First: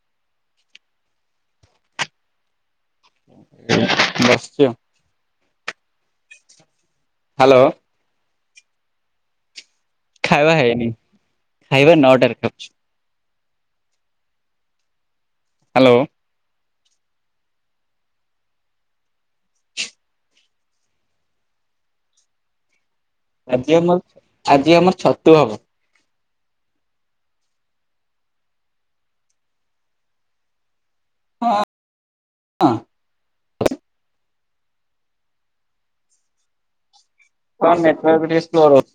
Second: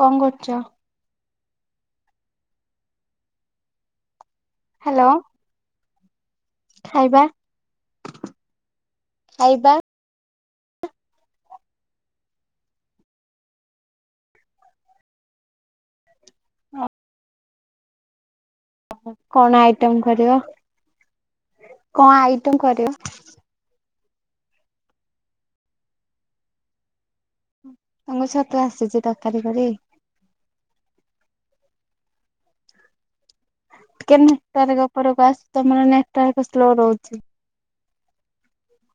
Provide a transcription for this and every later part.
କଣ କରୁଛ? ବସିଛି ଆଉ। ହ୍ୟାଲୋ। ଖାଇବା? ହ୍ୟାଲୋ। ଖାଇବା? ଖାଇବା ହେଇନି, ଖାଇବା ନଅଟାରେ ଖାଉଚୁ। ହ୍ୟାଲୋ। ହଁ। କଣ ଆଇଟମ କରିବ, କଣ ଆଇଟମ କରିବ? ଆଜି ଆମର, ଆଜି ଆମର ଛତୁ ହବ। ତମକୁ ଛତୁ ଆସିଛି ତରକାରୀ କରି? ହଁ ହଁ। କେନେ ନେଟୱର୍କ ଉପରକୁ ଆସ, ତମର ନେଟୱର୍କ ସ୍ଲୋ ରହୁଛି। କଣ ନେଟୱାର୍କ ଟିକେ ସ୍ଲୋ ରହୁଛି।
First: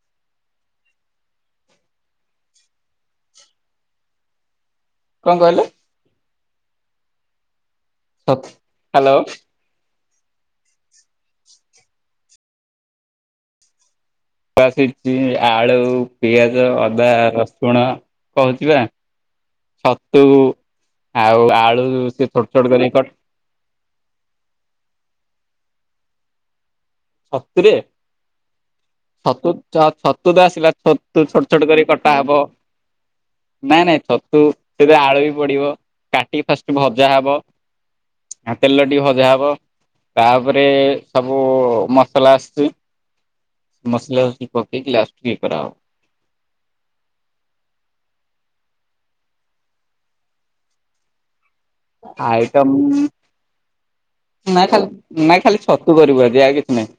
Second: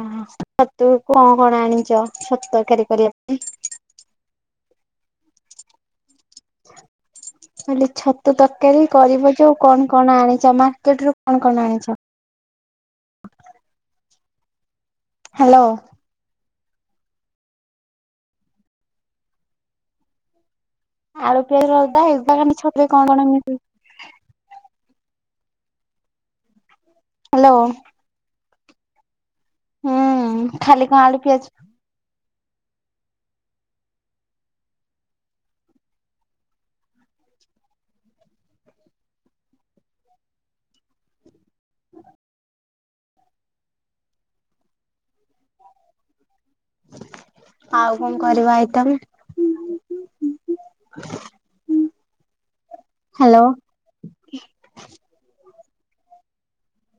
ହଁ ଛତୁ କଣ କଣ ଆଣିଛ ଛତୁ ତରକାରି କରିବା ପାଇଁ? କଣ କହିଲେ? କହିଲି ଛତୁ ତରକାରୀ ହ୍ୟାଲୋ କରିବ ଯୋଉ କଣ କଣ ଆଣିଛ, ମାର୍କେଟରୁ କଣ କଣ ଆଣିଛ? ଆସିଛି ହ୍ୟାଲୋ ଆଳୁ। ପିଆଜ, ଅଦା, ରସୁଣ କହୁଛି ବା ଛତୁ। ଆଉ ପିଆଜ ଆଳୁ ଅଦା ସିଏ ଏଗୁଡା ଛୋଟ ଖାଲି ଛୋଟ ଛତୁରେ କରି କଣ କ କଣ ମିଶେଇ ହ୍ୟାଲୋ ଛତୁରେ, ଛତୁ ଛ-ଛତୁ ତ ହୁଁ ଆସିଲା ଖାଲି କଣ ଆଳୁ ଛତୁ ପିଆଜ ଛୋଟ ଛୋଟ କରି କଟା ହବ। ନାଇଁ ନାଇଁ ଛତୁ ସେଥିରେ ଆଳୁ ବି ପଡିବ। କାଟି କି ଫାଷ୍ଟ ଭଜା ହବ। ତେଲରେ ଟିକେ ଭଜା ହବ, ତାପରେ ସବୁ ମସଲା ଆସୁଛି, ମସଲା ପକେଇକି ଲାଷ୍ଟକୁ ଇଏ କରାହେବ। ଆଉ କଣ କରିବା ଆଇଟମ? ଆଇଟମ୍ ହ୍ୟାଲୋ ନାଇଁ ଖାଲି ନାଇଁ ଖାଲି ଛତୁ କରିବୁ ଆଜି ଆଉ କିଛି ନାଇଁ।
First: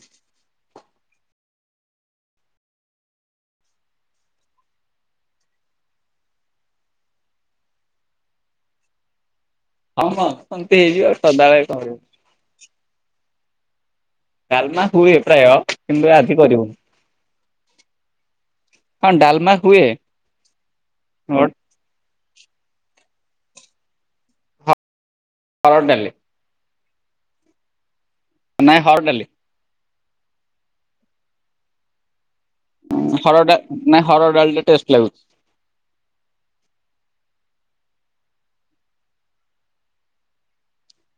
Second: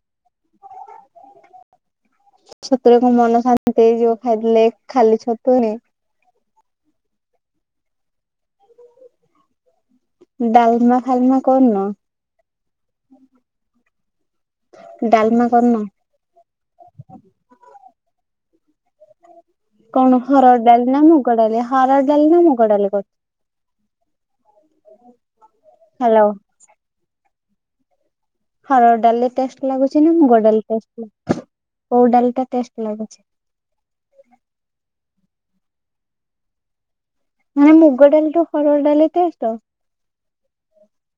ଛତୁୁର କଣ ମନ ଶାନ୍ତି ହେଇଯିବ ଖାଇଦେଲେ ଖାଲି ଛତୁରେ। ହଁ ହଁ ସେମିତି ଡାଲମା ହେଇଯିବ ଆଉ ସଦାବେଳେ କଣିବୁ ହୁଁ। କାଲମାସ ହୁଏ ପ୍ରାୟ କରିନ? କିନ୍ତୁ ଆଜି କରିବୁ ହଁ ଡାଲମା। ହୁଏ କଣ ହରଡ଼ ଡାଲି ନା ବଟ୍ ମୁଗଡାଲି ହରଡ଼ଡାଲି ନା ମୁଗ ଡାଲି କରି ହରଡ ଡ଼ାଲି। ହ୍ୟାଲୋ ନାଇଁ ହରଡ ହରଡ଼ ଡାଲି ଡାଲିରେ ଟେଷ୍ଟ ଲାଗୁଛି ନା ମୁଗ ଡାଲି କୋଉ ଡାଲି ଟା ଟେଷ୍ଟ? ଲାଗୁଛି? ହରଡା ନାଁ ହରଡ ଡାଲିଟା ଟେଷ୍ଟ ଲାଗୁଛି। ମାନେ ମୁଗ ଡାଲି ତୁ ହରଡ ଡାଲି ଟେଷ୍ଟ।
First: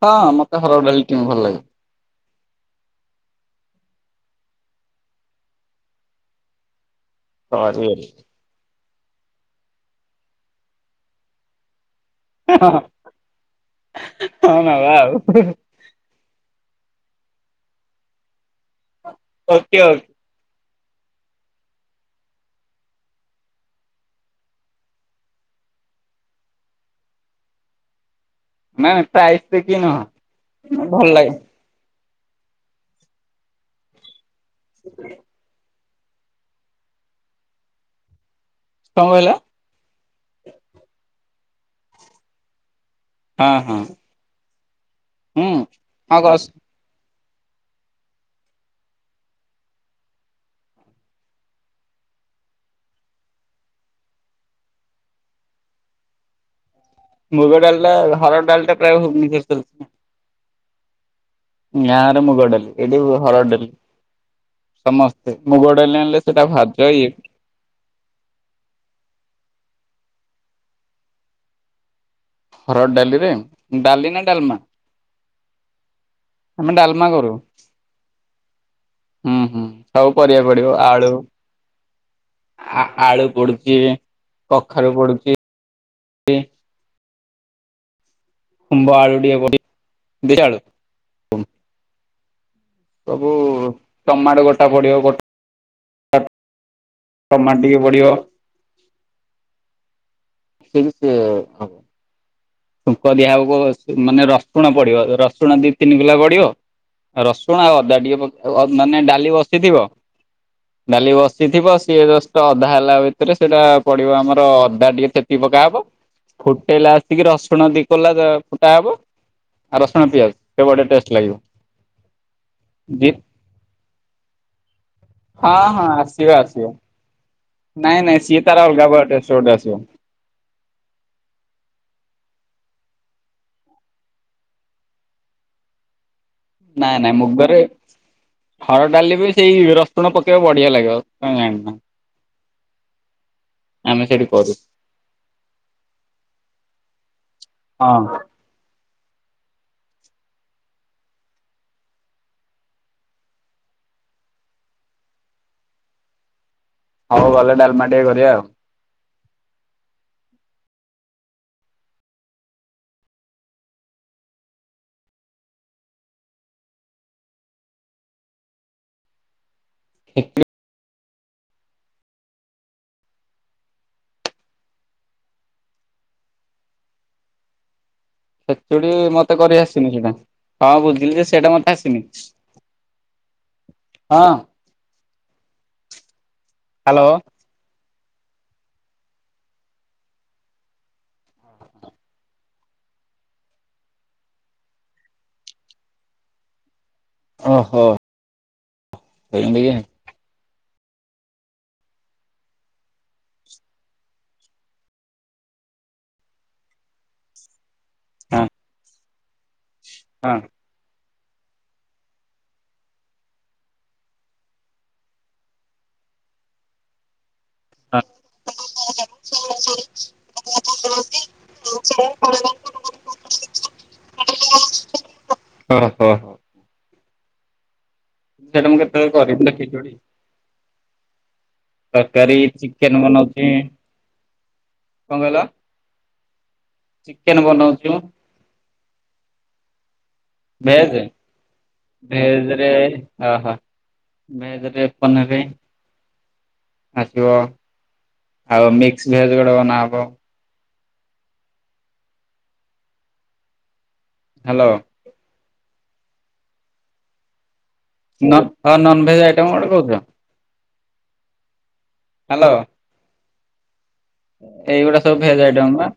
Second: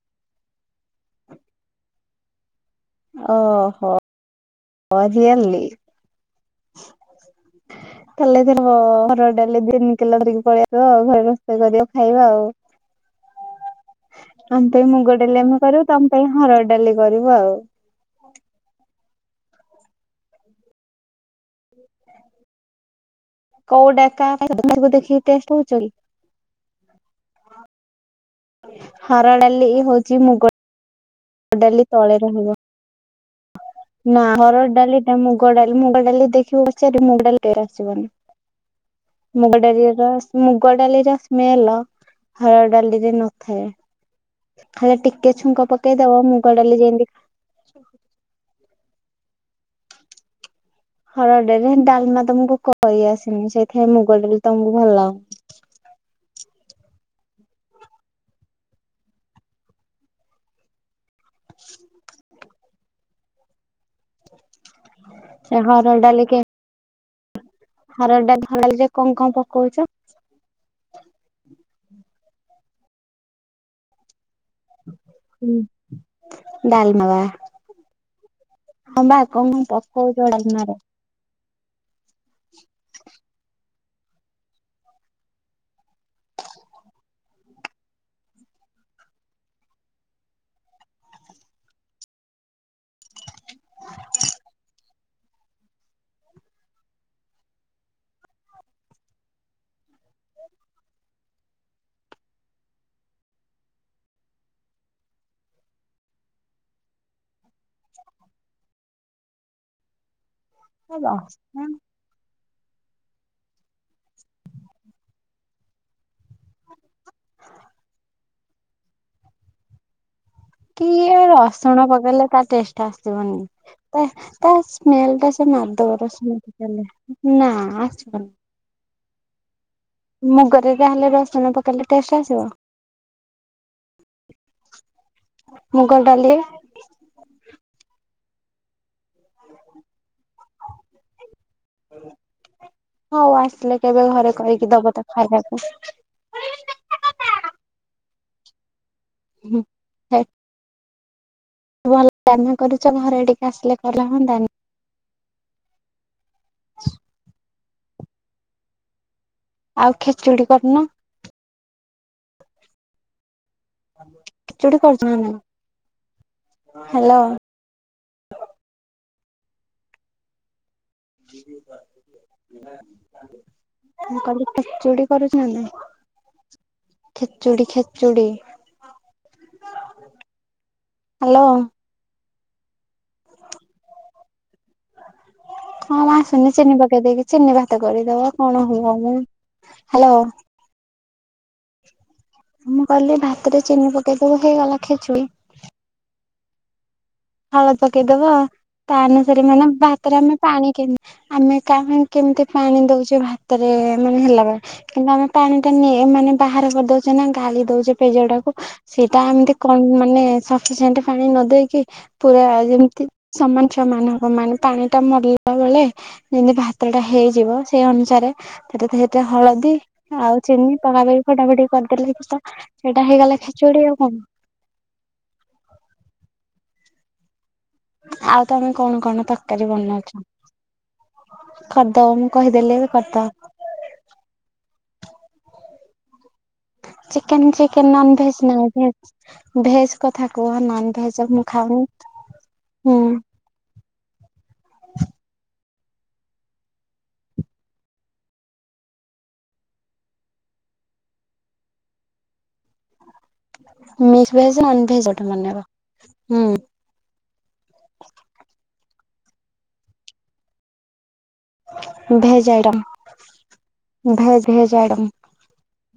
ହଁ ମତେ ହରଡ ଡାଲିି କେମି ଭଲ ଲାଗେ। ଓହୋ। [inaudible] ହରଡ ସରି ଡାଲି ଦିନିକିଲ ଧରିକି ପଳେଇଆସିବ ଆଉ ଘରେ ରୋସେଇ କର। ଖାଇବା ଆଉ ହଁ ଆମ ନବା ପାଇଁ ଆଉ ମୁଗ ଡାଲି ଆମେ କରିବୁ। ତମ ପାଇଁ ହରଡ ଡାଲି କରିବ ଆଉ, ଓକେ ଓକେ। କୋଉ ଡାକା ତମକୁ ଦେଖିକି ଟେଷ୍ଟ କହୁଛି? ନାଇଁ ନାଇଁ ହାର ପ୍ରାଇସ୍ ଡାଲି ଦେଖିକି ଏ ନୁହଁ ହଉଚି ମୁଗ ଭଲ ଲାଗେ ଡାଲି ତଳେ ରହିବ। ନା ହରର ଡାଲି ଟା ମୁଗ ଡାଲି ମୁଗ ଡାଲି ଦେଖିବ ସଆ ମୁଗ ଡାଲିରେ ଆସିବନି। କଣ କହିଲ? ମୁଗ ଡାଲି ର ମୁଗ ଡାଲିର ସ୍ମେଲ ହଳ ଡାଲିରେ ନ ହଁ ରେ ହଁ। ଖାଲି ଟିକେ ହୁଁ ଛୁଙ୍କ ହଁ ପକେଇଦବ କସ୍ ମୁଗଡ଼ାଲି ଯେମତି ହରଡ ଡ଼ାଲିରେ ଡାଲମା ତମକୁ କରି ଆସେନି ସେଇଥିପାଇଁ ମୁଗ ଡାଲି ତମକୁ ଭଲ। ମୁୃଗ ଡାଲ ଟା ହର ଡାଲ ଟା ପ୍ରାୟଜରେ ଚାଲିଛି। ୟାର ମୁଗଡ଼ାଲି ଏଇଡି ହରଡ଼ାଲି। ସମସ୍ତେ ସେ ମୁଁ ମୁଗ ହରଡ଼ ଡାଲି ଆଣିଲେ ସେଟା ଭାଜ ଇଏ ହରଡ ଡାଲିରେ କଣ କଣ ପକଉଛ? ହରଡ଼ ଡାଲି ରେ ଡାଲି ନା ଡାଲମା? ହୁଁ ଆମେ ଡାଲମା ଡ଼ାଲମାବା? କରୁ ହଁ ବା ହୁଁ କଣ ହୁଁ କଣ ସବୁ ପକଉଛ ପରିବା ପଡିବ ଡାଲମାରେ? ଆଳୁ ଆ ଆଳୁ ପଡୁଛି କଖାରୁ ପଡୁଛି। ଖୁମ୍ବ ଆଳୁ ଦିବ ଆଳୁ। ସବୁ ଟମାଟ ଗୋଟା ପଡିବ ଗୋଟ ଟମାଟ ଟିକେ ପଡ଼ିବ। ସେହି ସେ ଛୁଙ୍କ ଦିଆ ହବ ମାନେ ରସୁଣ ପଡିବ ରସୁଣ ଦି ତିନି କୋଲା ପଡିବ। ରସୁଣ ଆଉ ଅଦା ଟିକେ ମାନେ ଡାଲି ବସିଥିବ ଡାଲି ବସିଥିବ। ସିଏ ଜଷ୍ଟ ଅଧା ହେଲା ଭିତରେ ସେଇଟା ପଡିବ ଆମର ଅଦା ଟିକେ ଛେଚି ପକା ହବ। ଫୁଟେଇଲା ଆସିକି ରସୁଣ ଦି କୋଲା ଫୁଟା ହବ ଆଉ ରସୁଣ ପିଆଜ। ସେ କି ବଢିଆ ଟେଷ୍ଟ ଲାଗିବ। ରସୁଣ ପକେଇଲେ ତା ଟେଷ୍ଟ ଜି ଆସିବନି। ତା ସ୍ମେଲଟା ସେ ହଁ ହଁ ମଦର ଆସିବ ସ୍ମେଲ ଆସିବ ଭଳିଆ ଲାଗେ। ନାଇଁ ନାଇଁ ସୀଏ ତାର ଅଲଗା ଗୋଟେ ଟେଷ୍ଟ ଆସିବ? ମୁଁ କହିଲି ହେଲେ ରସୁଣ ପକେଇଲେ ଟେଷ୍ଟ ଆସିବ? [unintelligible] ନାଇଁ ନାଇଁ ମୁଗରେ ହରଡ଼ ଡାଲି ବି ସେଇ ରସୁଣ ପକେଇବ ବଢିଆ ଲାଗିବ ତମେ ଜାଣିନା। ହଉ ଆସିଲେ ଆମେ କେବେ ସେଇଠି ଘରେ କରୁ କରିକି ଦବ ତା ଖାଇବାକୁ। ହଁ। ହୁଁ ହେ ଭଲ ରାନ୍ଧନା କରୁଚ ଘରେ ଟିକେ ଆସିଲେ କଲେ ହୁଅନ୍ତାନି। ହ ହଉ ଗଲେ ଡାଲମା ଟିକେ କରିବା ଆଉ। ଆଉ ଖେଚୁଡ଼ି କରୁନ। ଖେଚୁଡ଼ି କରିଚ ନା ନାଇଁ? ହ୍ୟାଲୋ। [unintelligible] [inaudible] ମୁଁ କହିଲି ଖେଚୁଡି କରୁଚ ନା? ଖେଚୁଡି ଖେ ଖେଚୁଡ଼ି ମତେ କରି ଆସିନି ସେଇଟା। ହିଁ ବୁଝିଲି ଯେ ହ୍ୟାଲୋ। ସେଇଟା ମତେ ଆସିନି। ହଁ। କଣ ମ ଆସୁନି ଚିନି ହ୍ୟାଲୋ ପକେଇଦେଇକି ଚିନି ଭା ତ କରିଦବ କଣ ହବନି। ହ୍ୟାଲୋ। ମୁଁ କହିଲି ଭାତରେ ଚିନି ପକେଇଦବ ହେଇଗଲା ଖେଚୁଡି। ହାଳ ଓହୋ ପକେଇଦବ ତା ଅନୁସାରେ ମାନେ ଏମିତିକି ଭା ଭାତରେ ଆମେ ପାଣି କେମୀ ଆମେ କା କେମିତି ପାଣି ଦଉଚେ ଭାତରେ ମାନେ ହେଲା ବେଳେ କିନ୍ତୁ ଆମେ ପାଣି ଟା ନି ମାନେ ବାହାର କରିଦଉଚେ ନା ଗାଳି ଦଉଚେ ପେଜ ହଁ। ଟାକୁ। ସେଇଟା ଏମିତି କମ୍ ମାନେ ହଁ ସପିସେଣ୍ଟ ପାଣି ନ ଦେଇେକି ପୁରା ଯେମିତି ସମାନେ ସମାନେ ହବ ମାନେ ପାଣିଟା ମରିଲା ବେଳେ ଯେମୀତି ଭାତ ଟା ହେଇଯିବ ସେଇ ହଁ ଅନୁସାରେ ସେଥିରେ ହଳଦୀ ଆଉ ଚିନି ପକାପି ଫଟା ଫଟି କରିଦେଲେ ତ ସେଇଟା ହେଇଗଲା ଖେଚୁଡି ଆଉ କଁ। [unintelligible] ଓ ହୋ। ଆଉ ତମେ ସେଇଟା ମୁଁ କଣ କେତେବେଳେ କଣ କରିନି ତ ତରକାରୀ ଖିଚୁଡ଼ି। ବନଉଛ? କରିଦବ ମୁଁ ତରକାରୀ କହିଦେଲି ଏବେ ଚିକେନ କରିଦବ। ବନୋଉଚି। କଣ କହିଲ? ଚିକେନ ଚିକେନ୍ ଚିକେନ୍ ବନଉଛୁ ନନ ଭେଜ୍ ନାଁ ଭେଜ୍? ଭେଜ୍ ସେ କଥା କୁହନା ଭେଜ ନନ ଭେଜ୍ ମୁଁ ଖାଉନି ଭେଜରେ ହୁଁ। ଅହ ଭେଜରେ ପନିରି ଆସିବ ଆଉ ମିକ୍ସ ଭେଜ୍ ଗୋଟେ ବନାହେବ। Mix veg hello non veg ଗୋଟେ ବନେଇବ ହୁଁ। ନ ନନ୍ ଭେଜ୍ ଆଇଟମ୍ ଗୋଟେ କହୁଥିଲ? Veg hello item. ଏଇଗୁଡା ସବୁ ଭେଜ୍ଆଇଟମ ପା।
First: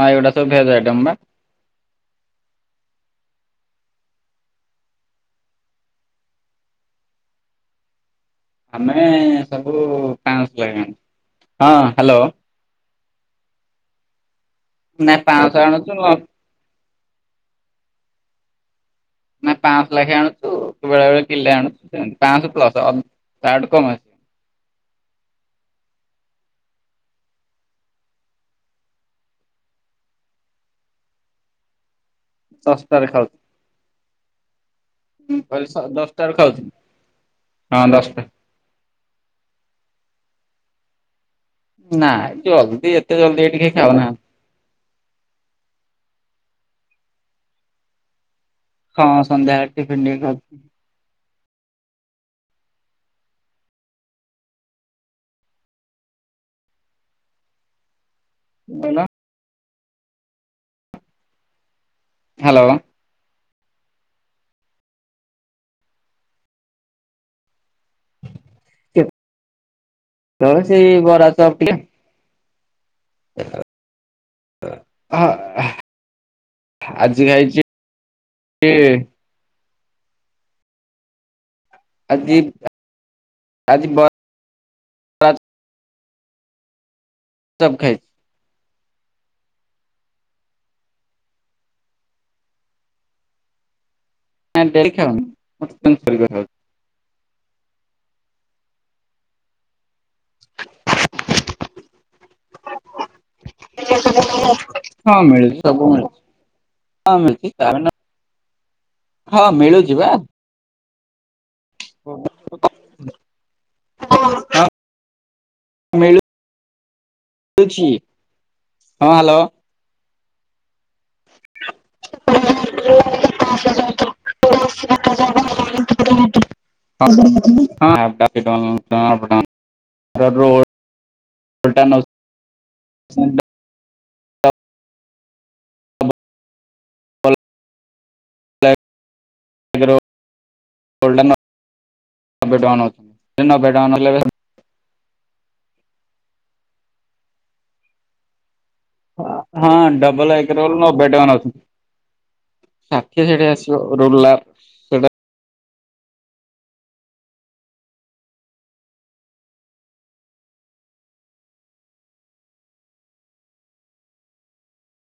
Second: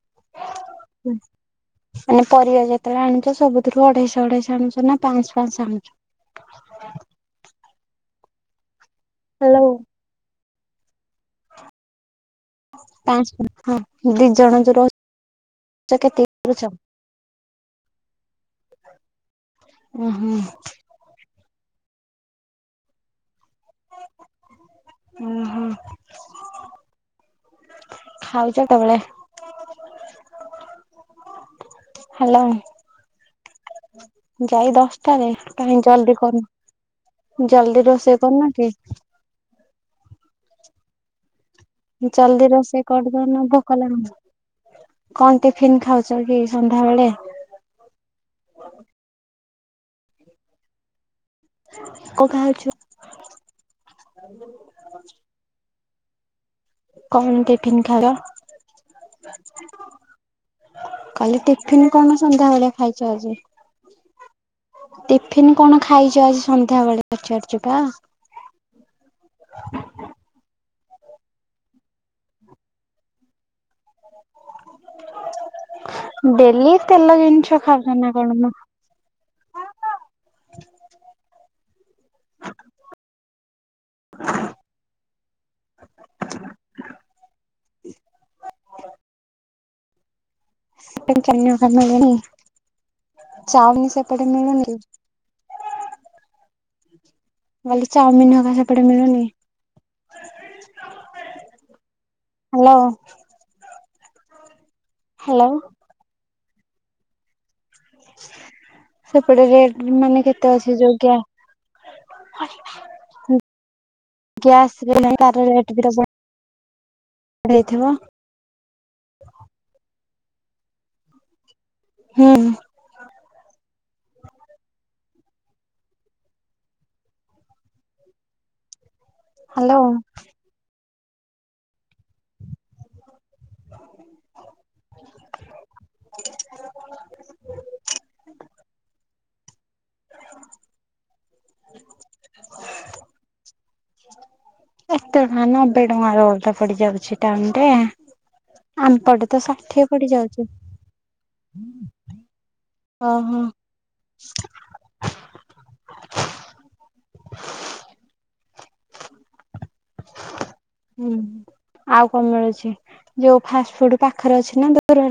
ହଁ ଏଇଗୁଡା ସବୁ ଭେଜ୍ଆଇଟମ ପା। ମାନେ ପରିବା ଯେତେବେଳେ ଆଣୁଚ ସବୁଥିରୁ ଅଢେଇଶ ଅଢେଇଶ ଆଣୁଚ ନା ପାଁସ ପାଁସ ଆଣୁଚ? ଆମେ ହ୍ୟାଲୋ। ସବୁ ପାଁଶ ଲେଖା ଆଣୁ। ହଁ ହ୍ୟାଲୋ। ପାଁଶ [unintelligible] ହଁ ଦି ଜଣ ଯୋଉ ନା ପାଞ୍ଚଶହ ଆଣୁଛୁ ରହୁଚ କେତିକି କରୁଚ? ନା ପାଁଶହ ଲେଖେଏ ଆଣୁଚୁ ବେଳେ ବେଳେ କିଲେ ଆଣୁଚୁ ପାଁଶହ ପ୍ଲସ ଅ ତାଠୁ କମ ନୁହେଁ। ଓ ହୋ। ଖାଉଚ କେତେବେଳେ? ହ୍ୟାଲୋ। ଶସ୍ତାରେ ଖାଉଚି। ଯାଇ ଦଶଟାରେ କହିଲି କାହିଁ ଜଲଦି ଦଶଟାରେ କରୁ ଖାଉଛୁ ହଁ ଜଲଦି ଦଶଟା ରୋଷେଇ କରୁନ କି? ନାଇଁ ଜଲଦି ରୋଷେଇ ଜଲ୍ଦି ଏତେ ଜଲ୍ଦି କରିଦଉନ ଏଠି କେହି ଭୋକ ଲା ଖାଉନାହାନ୍ତି କଣ ଟିଫିିନି ଖାଉଚ କି ସନ୍ଧ୍ୟା ବେଳେ? ହଁ ସନ୍ଧ୍ୟା ବେଳେ ଟିଫିନି ଟିକେ ଖାଇଚି। କଣ ଖାଉଚ? [unintelligible] କଣ ଟିଫିନି ଖାଉଚ? [unintelligible] କଲି ଟିଫିନି କଣ ସନ୍ଧ୍ୟା ହ୍ୟାଲୋ ବେଳେ ଖାଇ [unintelligible] ଟିଫିନ କଣ ଖାଇଚ ଆଜି ସନ୍ଧ୍ୟା ବେଳେ ପଚାରୁଚି ପା। ତ ସେ ବରା ଚପ ଟିକେ। ହାଲେ? ଡେଲି ତେଲ ଜିନିଷ ଖାଉଚ ନା କଣ ମ? ଏ ଆଜି ଆଜି ବ ହ [unintelligible] [unintelligible] ନାଇଁ କି? ଡେଲି ଖାଉନି [unintelligible] ନଲେ ଚାଉମିନ ହକା ସେପଟେ ମିଳୁନି କି? ହ୍ୟାଲୋ। ହଁ ହ୍ୟାଲୋ। ମିଳୁଚି ସବୁ ମିଳୁଚି ହଁ ମିଳୁଚି। ଚାଉମିନି ରା ସେପଟେ ରେଟ ବା ମାନେ କେତେ ଅଛି ଯୋଉ ଗ୍ୟ [unintelligible] ଗ୍ୟାସ ରେ [unintelligible] ତ ରେଟ [unintelligible] ହଁ ବଢେଇଥିବ। ହ୍ୟାଲୋ। ହୁଁ। [unintelligible] [inaudible] ହ୍ୟାଲୋ। ରୋଡ଼ [unintelligible] ନ [unintelligible] [unintelligible] ଏତେ ଟଙ୍କା ନବେ ଟଙ୍କା ର ରୋଲ ଟା ପଡି ଯାଉଚି ଟାଉନ ରେ। ଆମ୍ପଟେ ତ ହଁ ଷାଠିଏ ପଡି ଡବଲ ଯାଉଚି। ଏକ ରୋଲ ସାଠିଏ ସେଠିଏ ଆସିବ ରୋଲା ହୁଁ ଆଉ କଣ ମିଳୁଚି ଯୋଉ ଫାଷ୍ଟ ଫୁଡ ପାଖରେ ଅଛି ନା ଦୂର